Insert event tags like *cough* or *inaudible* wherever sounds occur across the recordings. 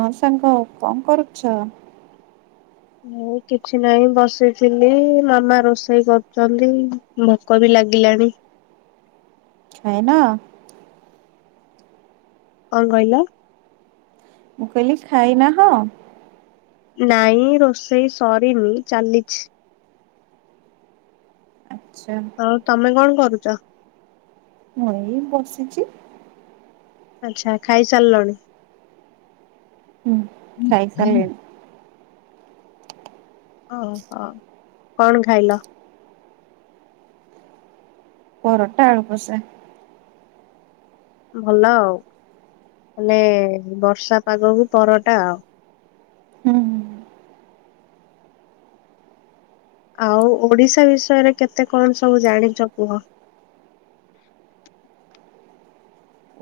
ହଁ ସାଙ୍ଗ କଣ କରୁଛ? ଏଇ କିଛି ନାଇଁ ବସିଥିଲି ମାମା ରୋଷେଇ କରୁଛନ୍ତି ଭୋକ ବି ଲାଗିଲାଣି। ଖାଇନ? କଣ କହିଲ? ମୁଁ କହିଲି ଖାଇନାହଁ। ନାଇଁ ରୋଷେଇ ସରିନି ଚାଲିଛି। ଆଚ୍ଛା ଆଉ ତମେ କଣ କରୁଛ? ମୁଁ ଏଇ ବସିଛି। ଆଚ୍ଛା ଖାଇସାରିଲଣି? ହୁଁ ଖାଇ ସାରିଲେଣି। ଓ ହୋ କଣ ଖାଇଲ? ପରଟା ଆଳୁ କସା। ଭଲ ଆଉ ମାନେ ବର୍ଷା ପାଗକୁ ପରଟା ଆଉ। ହୁଁ ଆଉ ଓଡିଶା ବିଷୟରେ କେତେ କଣ ସବୁ ଜାଣିଛ କୁହ।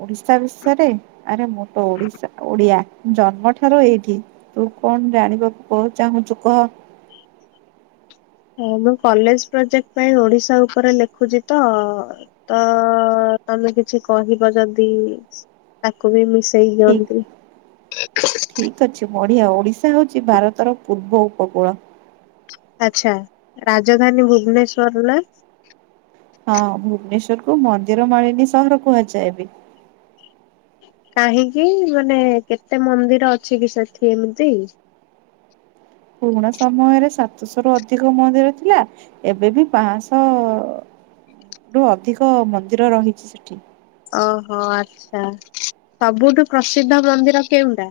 ଓଡିଶା ବିଷୟରେ ଆରେ ମୁଁ ତ ଓଡିଶା ଓଡିଆ ଜନ୍ମ ଠାରୁ ଏଇଠି ତୁ କଣ ଜାଣିବାକୁ କଣ ଚାହୁଁଛୁ କହ? ହ ମୁଁ କଲେଜ ପ୍ରୋଜେକ୍ଟ ପାଇଁ ଓଡିଶା ଉପରେ ଲେଖୁଛି ତ ତ ତମେ କିଛି କହିବ ଯଦି ତାକୁ ବି ମିଶେଇ ଦିଅନ୍ତି। ଠିକ ଅଛି ବଢିଆ ଓଡିଶା ହଉଚି ଭାରତର ପୂର୍ବ ଉପକୂଳ। ଆଛା ରାଜଧାନୀ ଭୁବନେଶ୍ୱର ନା? ହଁ ଭୁବନେଶ୍ଵର କୁ ମନ୍ଦିର ମାଳିନୀ ସହର କୁହାଯାଏ ବି। କାହିଁକି ମାନେ କେତେ ମନ୍ଦିର ଅଛି କି ସେଠି ଏମିତି? *inaudible* ପୁରୁଣା ସମୟରେ ସାତଶହ ରୁ ଅଧିକ ମନ୍ଦିର ଥିଲା ଏବେ ବି ପାଆଁଶହ ରୁ ଅଧିକ ମନ୍ଦିର ରହିଚି ସେଠି। ଓହୋ ଆଚ୍ଛା ସବୁଠୁ ପ୍ରସିଦ୍ଧ ମନ୍ଦିର କେଉଁଟା?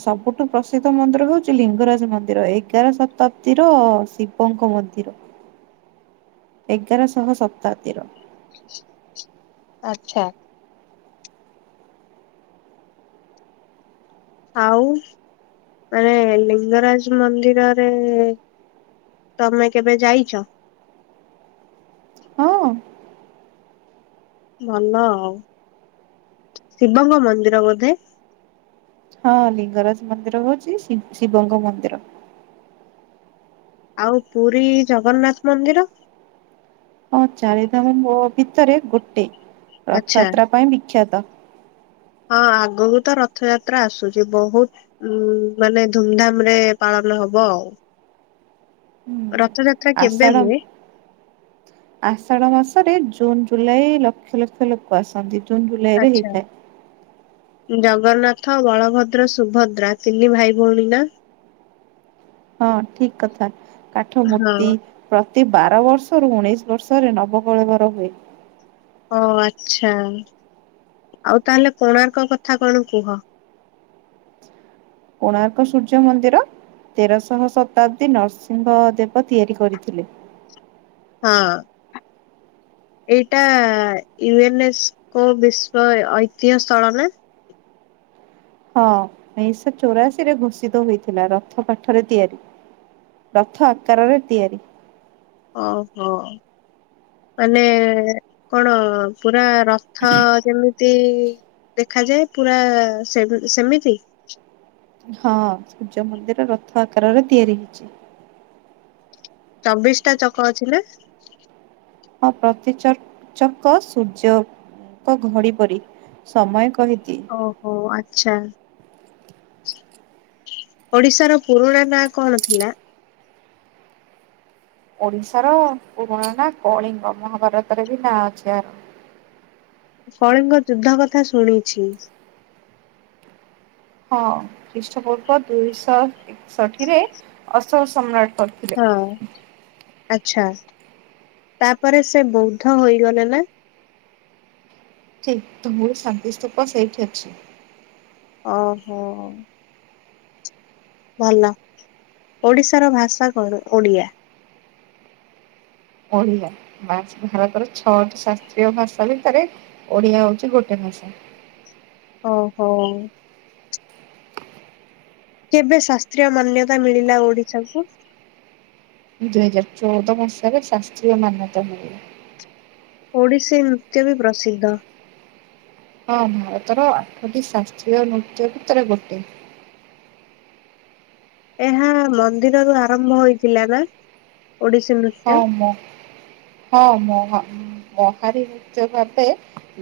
ସବୁଠୁ ପ୍ରସିଦ୍ଧ ମନ୍ଦିର ହଉଚି ଲିଙ୍ଗରାଜ ମନ୍ଦିର ଏଗାର ଶତାବ୍ଦୀର ଶିବଙ୍କ ଙ୍କ ମନ୍ଦିର ଏଗାରଶହ ଶତାବ୍ଦୀର ଆଚ୍ଛା। ଆଉ ଆରେ ଲିଙ୍ଗରାଜ ମନ୍ଦିରରେ ତମେ କେବେ ଯାଇଚ? ହଁ। ଭଲ ଆଉ। ଶିବଙ୍କ ମନ୍ଦିର ବୋଧେ? ହଁ ଲିଙ୍ଗରାଜ ମନ୍ଦିର ହଉଛି ଶି ଶିବଙ୍କ ମନ୍ଦିର। ଆଉ ପୁରୀ ଜଗନ୍ନାଥ ମନ୍ଦିର? ହଁ ଚାରିଧାମ ମୋ ଭିତରେ ଗୋଟେ। ଆଚ୍ଛା ରଥଯାତ୍ରା ପାଇଁ ବିଖ୍ୟାତ। ହଁ ଆଗକୁ ତ ରଥଯାତ୍ରା ଆସୁଚି। ବହୁତ ଉ ମାନେ ଧୁମଧାମ ରେ ପାଳନ ଭଲ ହବ ଆଉ। ରଥଯାତ୍ରା କେବେ ଆଷାଢ! ହୁଏ? ଆଷାଢ ମାସରେ June June - July lakh lakh ଲୋକ ଆସନ୍ତି ଜୁନ୍ ଜୁଲାଇ ରେ ଆଚ୍ଛା ହେଇଥାଏ। ଜଗନ୍ନାଥ ବଳଭଦ୍ର ସୁଭଦ୍ରା ତିନି ଭାଇ ଭଉଣୀ ନା? ହଁ ଠିକ୍ କଥା କାଠ ହଁ ମୂର୍ତ୍ତି। ପ୍ର ପ୍ରତି ବାର ବର୍ଷରୁ ଉଣେଇଶ ବର୍ଷରେ ନବକଳବର ହୁଏ। ଓ ଆଚ୍ଛା ଆଉ ତାହେଲେ କୋଣାର୍କ କଥା କଣ କୁହ? କୋଣାର୍କ ସୂର୍ଯ୍ୟ ମନ୍ଦିର- ତେରଶହ ଶତାବ୍ଦୀ ନରସିଂହ ଦେବ ତିଆରି କରିଥିଲେ। ହଁ। ଏଇଟା ୟୁଏନଏସ୍କୋ ବିଶ୍ୱ ଐତିହ୍ୟ ସ୍ଥଳ ନା? ହଁ ଉଣେଇଶହ ଚଉରାଶୀ ରେ ଘୋଷିତ ହୋଇଥିଲା ରଥ କାଠରେ ତିଆରି। ରଥ ଆକାରରେ ତିଆରି। ଓହୋ ମାନେ କଣ ପୁରା- ରଥ ଯେମିତି- ଦେଖାଯାଏ ପୁରା ସେ ସେମିତି। ହଁ ସୂର୍ଯ୍ୟ ମନ୍ଦିର ରଥ ଆକାରରେ ତିଆରି ହେଇଚି। ଚବିଶ ଟା ଚକ ଅଛିନା? ହଁ ପ୍ରତିଚକ ଚକ ସୂର୍ଯ୍ୟଙ୍କ ଘଡି ପରି। ସମୟ କହିଦିଏ। ଓହୋ ଆଚ୍ଛା। ଓଡିଶାର ପୁରୁଣା ନାଁ କଣ ଥିଲା? ଓଡିଶାର ପୁରୁଣା ନା କଳିଙ୍ଗ ମହାଭାରତରେ ବି ନାଁ ଅଛି ଆର। *inaudible* କଳିଙ୍ଗ ଯୁଦ୍ଧ କଥା ଶୁଣିଛି। ହଁ ଖ୍ରୀଷ୍ଟ ପୂର୍ବ ଦୁଇଶହ ଏକଷଠି ରେ ଅଶୋକ ସମ୍ରାଟ। କରିଥିଲେ। ହଁ ଆଚ୍ଛା। ତାପରେ ସେ ବୌଦ୍ଧ ହୋଇଗଲେ ନା? ସେ ତ ମୋରଶାନ୍ତିଷ୍ଟପସେଇଠି ଅଛି। ଓହୋ। ଭଲ ଓଡିଶାର ଭାଷା କଣ ଓଡିଆ? ଓଡିଆମାତୃ ଭାରତର ଛଅଟି ଶାସ୍ତ୍ରୀୟ ଭାଷା ଭିତରେ ଓଡିଆ ହଉଛି ଗୋଟେ ଆଛା। ଓ ହୋ। କେବେ ଶାସ୍ତ୍ରୀୟ ମାନ୍ୟତା ମିଳିଲା ଓଡିଶାକୁ? ଦୁଇ ହଜାର ଚଉଦ ମସିହାରେ ଶାସ୍ତ୍ରୀୟ ମାନ୍ୟତା ମିଳିଲା। ଓଡ଼ିଶୀ ନୃତ୍ୟ ବି ପ୍ରସିଦ୍ଧ। ହଁ ଭାରତର ଆଠଟି ଶାସ୍ତ୍ରୀୟ ନୃତ୍ୟ ଭିତରେ ଗୋଟେ। ଏହା ମନ୍ଦିରରୁ ଆରମ୍ଭ ହୋଇଇଥିଲା ନା? ଓଡିଶୀ ହଁ ନୃତ୍ୟ ମ ହଁ ମ। ମହାରି ନୃତ୍ୟ ଭାବେ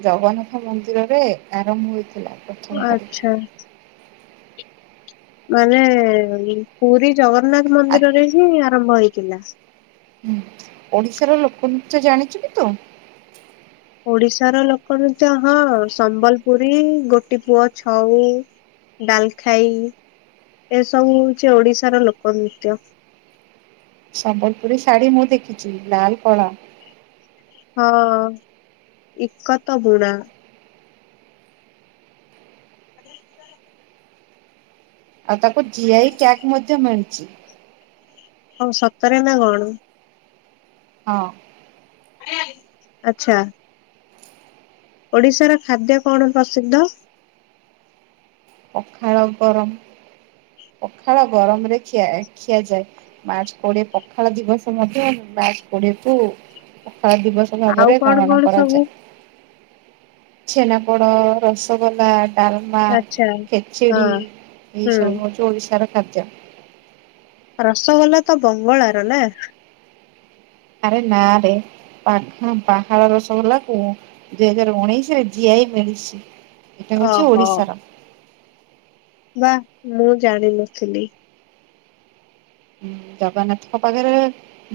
ଜଗନ୍ନାଥ ମନ୍ଦିରରେ ଆରମ୍ଭ ହୋଇଥିଲା। ପ୍ରଥମ ଓ କରି ଆଛା ମାନେ ପୁରୀ ଜଗନ୍ନାଥ ଆ ମନ୍ଦିରରେ ହିଁ ଆରମ୍ଭ ହେଇଥିଲା? ହୁଁ ଓଡିଶାର ଲୋକନୃତ୍ୟ ଜାଣିଛୁ କି ତୁ? ଓଡିଶାର ଲୋକନୃତ୍ୟ ହଁ ସମ୍ବଲପୁରୀ ଗୋଟି ପୁଅ ଛଉ। ଡାଲ ଖାଇ। ଏସବୁ ହଉଚି ଓଡିଶାର ଲୋକ ନୃତ୍ୟ। ସମ୍ବଲପୁରୀ ଶାଢ଼ୀ ମୁଁ ଦେଖିଚି ଲାଲ କଳା। ହଁ ଇକତ ବୁଣା। *inaudible* ଆଉ ତାକୁ ଜିଆଇ ଟ୍ୟାଗ ମଧ୍ୟ ମିଳିଛି। ହଉ ସତରେ ନା କଣ! ହଁ। ଆଚ୍ଛା। ଓଡିଶାର ଖାଦ୍ୟ କଣ ପ୍ରସିଦ୍ଧ! ପଖାଳ ଗରମ। ପଖାଳ ଗରମରେ ଖିଆ ଖିଆଯାଏ ମାର୍ଚ୍ଚ କୋଡିଏ ପଖାଳ ଦିବସ ମଧ୍ୟ ମାର୍ଚ୍ଚ କୋଡିଏକୁୁ ପଖାଳ ଦିବସ ଆଉ ଭାବରେ କଣ ଗଣନା କଣ ସବୁ କରାଯାଏ। ଛେନାପୋଡ, ରସଗୋଲା। ଡାଲମା ଆଚ୍ଛା ଖେଚଡ଼ି ହଁ ଏଇସବୁ ହୁଁ ହଉଚି ଓଡ଼ିଶାର ଖାଦ୍ୟ। ରସଗୋଲା ତ ବଙ୍ଗଳାର ନା? ଆରେ ନାଁରେ। ପାଖ ପାହାଳ ରସଗୋଲାକୁ ଦୁଇ ହଜାର ଉଣେଇଶରେ ଜି ଆଇ ମିଳିଚି। ଏଟା ହଉଚି ଓହୋ ଓଡ଼ିଶାର। ବା ମୁଁ ଜାଣିନଥିଲି। ଜଗନ୍ନାଥଙ୍କ ପାଖରେ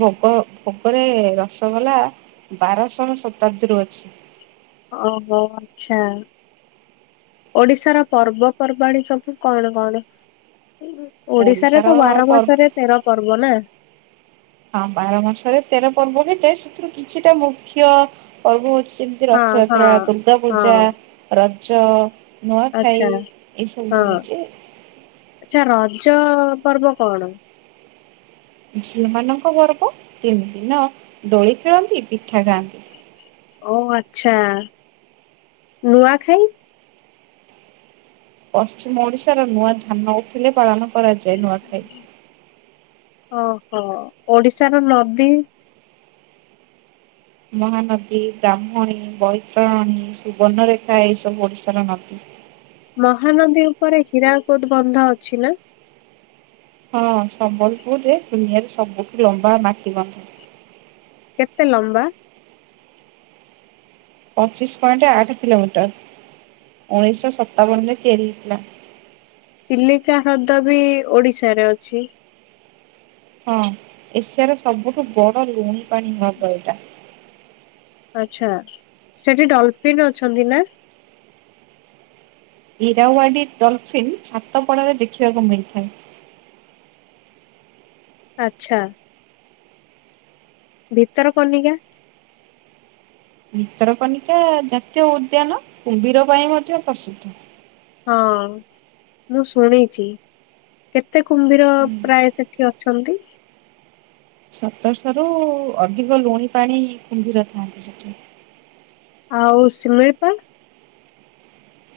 ଭୋଗ ଭୋଗରେ ରସ ଗଲା ବାରଶହ ଶତାବ୍ଦୀରୁ ଅଛି। ଓ ହୋ ଆଚଛା। ଓଡ଼ିଶାର ପର୍ବପର୍ବାଣୀ ସବୁ କଣ କଣ? ଓଡିଶାରେ ଓଡିଶାର ତ ବାର ପର୍ବ ମାସରେ ତେର ପର୍ବ ନା? ହଁ ବାର ମାସରେ ତେର ପର୍ବ ଯେ ସେଥିରୁ କିଛିଟା ମୁଖ୍ୟ ପର୍ବ ହଉ ଯେମିତି ହଁ ହଁ ରଥଯାତ୍ରା ଦୁର୍ଗା ହଁ ପୂଜା ରଜ ନୂଆଖାଇ ଆଚ୍ଛା ଏସବୁ ହଉଚି ଆଛା ରଜ ପର୍ବ କଣ? ଝିଅ ମାନଙ୍କ ପର୍ବ। ତିନି ଦିନ ଦୋଳି ଖେଳନ୍ତି। ପିଠା ଖାଆନ୍ତି। ଓ ଆଚ୍ଛା ନୂଆ ଖାଇ? ପଶ୍ଚିମ ଓଡିଶାର ନୂଆ ଧାନ ଉଠିଲେ ପାଳନ କରାଯାଏ ନୂଆଖାଇ। ଓହୋ ଓଡିଶାର ନଦୀ? ମହାନଦୀ ବ୍ରାହ୍ମଣୀ ବୈତରଣୀ ସୁବର୍ଣ୍ଣରେଖା ଏ ସବୁ ଓଡିଶାର ନଦୀ। ମହାନଦୀ ଉପରେ ହୀରା କୋଦ ବନ୍ଧ ଅଛି ନା? ହଁ ସମ୍ବଲପୁରରେ ଦୁନିଆରେ ସବୁଠୁ ଲମ୍ବା ମାଟିିବନ୍ଧ। କେତେ ଲମ୍ବା? ପଚିଶ ପଏଣ୍ଟ ଆଠ କିଲୋମିଟର। ଉଣେଇଶ ସତାବନରେ ତିଆରି ହେଇଥିଲା। ଚିଲିକା ହ୍ରଦ ବି ଓଡିଶାରେ ଅଛି? ହଁ ଏସିଆର ସବୁଠୁ ବଡ ଲୁଣୀ ପାଣି ହ୍ରଦ ଏଇଟା। ଆଛା ସେଠି ଡଲଫିିନ ଅଛନ୍ତି ନା? ଇରାୱାଡି ଡଲଫିନ୍ ଛାତପଡ଼ାରେ ଦେଖିବାକୁ ମିଳିଥାଏ। ଆଚ୍ଛା। ଭିତର କନିକା। ଭିତରକନିକା ଜାତୀୟ ଉଦ୍ୟାନ କୁମ୍ଭୀର ପାଇଁ ମଧ୍ୟ ପ୍ରସିଦ୍ଧ। ହଁ ମୁଁ ଶୁଣିଛି କେ ଏତେ କୁମ୍ଭୀର ହୁଁ ପ୍ରାୟ ସେଠି ଅଛନ୍ତି? ସତରଶହ ରୁ ଅଧିକ ଲୁଣି ପାଣି କୁମ୍ଭୀର ଥାନ୍ତି ସେଠି। ଆଉ ସିମିଳିପାଳ?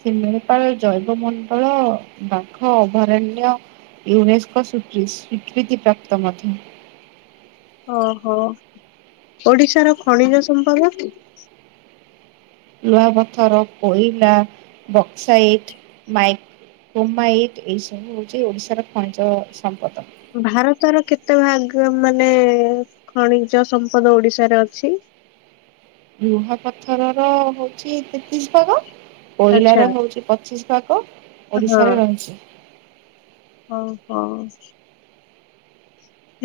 ଶିମିଳିପାଳ ଜୈବ ମଣ୍ଡଳ ବାଘ ଅଭୟାରଣ୍ୟ। ୟୁନେସ୍କୋ ସୁକ୍ରିସ ସ୍ୱୀକୃତିପ୍ରାପ୍ତ ମଧ୍ୟ। ଓହୋ ଓଡିଶାର ଖଣିଜ ସମ୍ପଦ? ଲୁହା ପଥର, କୋଇଲା, ବକ୍ସାଇଟ, ମାଇକ୍। କ୍ରୋମାଇଟ ଏଇ ସବୁ ହଉଛି ଓଡିଶାର ଖଇଞ୍ଚ ସମ୍ପଦ। ଭାରତର କେତେ ଭାଗ ମାନେ ଖଣିଜ ସମ୍ପଦ ଓଡିଶାରେ ଅଛି? ଲୁହାପଥର ର ହଉଛି ତେତିଶ ଭାଗ। କୋଇଲା ଆଚ୍ଛା ର ହଉଛି ପଚିଶ ଭାଗ ହଁ ଓଡିଶାରେ ରହିଛି। ହଁ।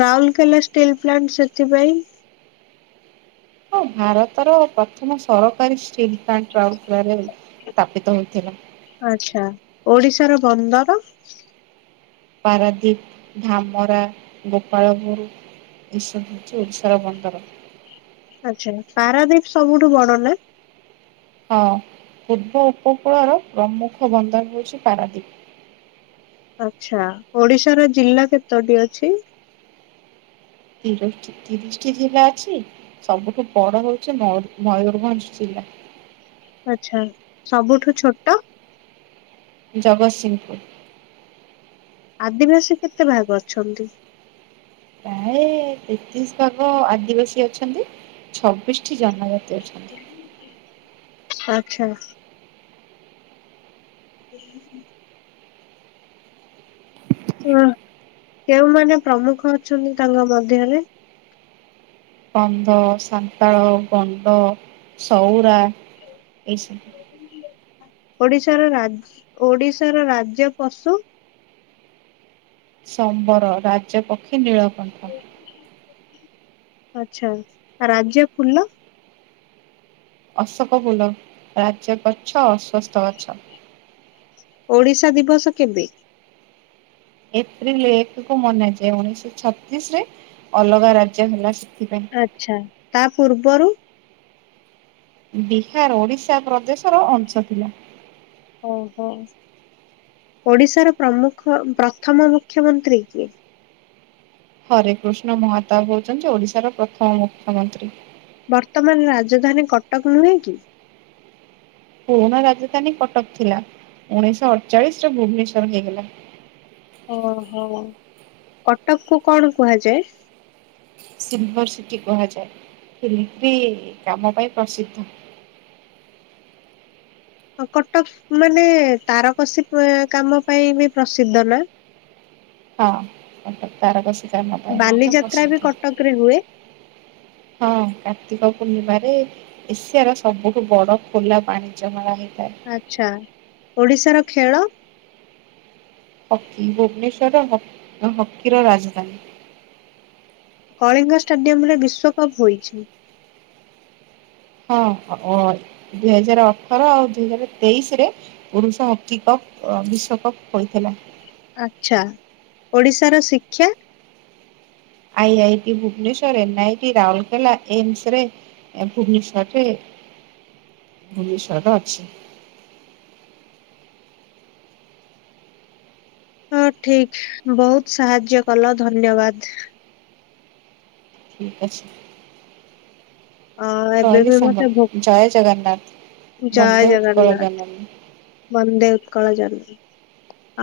ରାଉରକେଲା ଷ୍ଟିଲ୍ ପ୍ଲାଣ୍ଟ ସେଥିପାଇଁ। ଭାରତର ପ୍ରଥମ ସରକାରୀ ଷ୍ଟିଲ୍ ପ୍ଲାଣ୍ଟ ରାଉରକେଲାରେ ସ୍ଥାପିତ ହୋଇଥିଲା। ଆଛା ଓଡିଶାର ବନ୍ଦର? ପାରାଦୀପ, ଧାମରା, ଗୋପାଳପୁର। ଏ ସବୁ ହେଉଛି ଓଡ଼ିଶାର ବନ୍ଦର। ଆଛା ପାରାଦିପ ସବୁଠୁ ବଡ ନା? ହଁ ପୂର୍ବ ଉପକୂଳର ପ୍ରମୁଖ ବନ୍ଦର ହଉଛି ପାରାଦ୍ଵୀପ। ଆଛା, ଓଡିଶାର ଜିଲ୍ଲା କେତୋଟି ଅଛି? ତିଶ ତିରିଶଟି ଜିଲ୍ଲା ଅଛି ସବୁଠୁ ବଡ ହଉଛି ମୟୁ ମୟୂୁରଭଞ୍ଜ ଜିଲ୍ଲା। *inaudible* ଆଛା ସବୁଠୁ ଛୋଟ? ଜଗତସିଂହପୁର। ଆଦିବାସୀ କେତେ ଭାଗ ଅଛନ୍ତି? ପ୍ରାୟ ତେତିଶ ଭାଗ ଆଦିବାସୀ ଅଛନ୍ତି ଛବିଶ ଟି ଜନଜତି। ତୀ ଅଛନ୍ତି। ଆଚ୍ଛା। *inaudible* ହ କେଉଁମାନେ ପ୍ରମୁଖ ଅଛନ୍ତି ତାଙ୍କ ମଧ୍ୟରେ? କନ୍ଧ, ସାନ୍ତାଳ, ଗଣ୍ଡ ସଉରା,। ଏଇ ସବୁ। ଓଡିଶାର ରାଜ ଓଡିଶାର ରାଜ୍ୟ ପଶୁ? ସମ୍ବର, ରାଜପକ୍ଷୀ, ନୀଳକଣ୍ଠ। ଆଛା ରାଜ୍ୟ ଫୁଲ। ଅଶୋକ ଫୁଲ, ରାଜ୍ୟ ଗଛ ଅଶ୍ଵସ୍ଥ ଗଛ। ଓଡିଶା ଦିବସ କେବେ? ଏପ୍ରିଲ ଏକକୁ ମନାଯାଏ ଉଣେଇଶ ଛତିଶ ରେ ଅଲଗା ରାଜ୍ୟ ହେଲା। ସେଥିପାଇଁ। ଆଛା ତା ପୂର୍ବରୁ? ବିହାର ଓଡିଶା ପ୍ରଦେଶର ଅଂଶ ଥିଲା। ଓ ହୋ ଓଡ଼ିଶାର ପ୍ରମୁଖ ପ୍ରଥମ ମୁଖ୍ୟମନ୍ତ୍ରୀ କିଏ? ହରେ କୃଷ୍ଣ ମହାତାବ ହୋଉଚନ୍ତି ଓଡିଶାର ପ୍ରଥମ ମୁଖ୍ୟମନ୍ତ୍ରୀ। ବର୍ତ୍ତମାନ ରାଜଧାନୀ କଟକ ନୁହେଁ କି? ପୁରୁଣା ରାଜଧାନୀ କଟକ ଥିଲା। ଉଣେଇଶହ ଅଠଚାଳିଶ ରେ ଭୁବନେଶ୍ଵର ହେଇଗଲା। ଓହୋ କଟକ କୁ କଣ କୁହାଯାଏ? ସିଲଭରସିଟି କୁହାଯାଏ *unintelligible* କାମ ପାଇଁ ପ୍ରସିଦ୍ଧ। *inaudible* ଆ କଟକ ମାନେ ତାରକସୀ କାମ ପାଇଁ ବି ପ୍ରସିଦ୍ଧ ନା ହଁ କଟକ ତାରକସି କାମ ପାଇଁ ମଧ୍ୟ ବାଲିଯାତ୍ରା ବି ପସିଦ୍ଧ କଟକରେ ହୁଏ ହଁ କାର୍ତ୍ତିକ ପୂର୍ଣ୍ଣିମାରେ ଏସିଆ ର ସବୁଠୁ ବଡ଼ ଖୋଲା ପାଣିଜମା ହେଇ ଆଚ୍ଛା ଓଡ଼ିଶାର ଖେଳ? ହକି ଭୁବନେଶ୍ୱରର ହକି ହକିର ରାଜଧାନୀ। କଳିଙ୍ଗ ଷ୍ଟାଡିୟମ୍ ରେ ବିଶ୍ୱକପ ହୋଇଛି। ହଁ ଦୁଇ ହଜାର ଅଠର ଆଉ ଦୁଇ ହଜାର ତେଇଶ ରେ ପୁରୁଷ ହକି କପ୍ ବିଶ୍ଵକପ ହୋଇଥିଲା। ଆଚ୍ଛା ଓଡ଼ିଶାର ଶିକ୍ଷା? I I T Bhubaneswar N I T Rourkela AIIMS ରେ ଏ ଭୁବନେଶ୍ୱରରେ ଭୁବନେଶ୍ୱରରେ ଅଛି। ହଁ ଠିକ୍ ବହୁତ ସାହାଯ୍ୟ କଲ ଧନ୍ୟବାଦ। ଠିକ୍ ଅଛି। ଅ ଏବେ ରହିଲି ବି ସାଙ୍ଗ ମତେ ଭୋ ଜୟ ଜଗନ୍ନାଥ। ଜୟ ବନ୍ଦେ ଉତ୍କଳ ଜଗନ୍ନାଥ ଜନନୀ। ବନ୍ଦେ ଉତ୍କଳ ଜନନୀ ହଁ।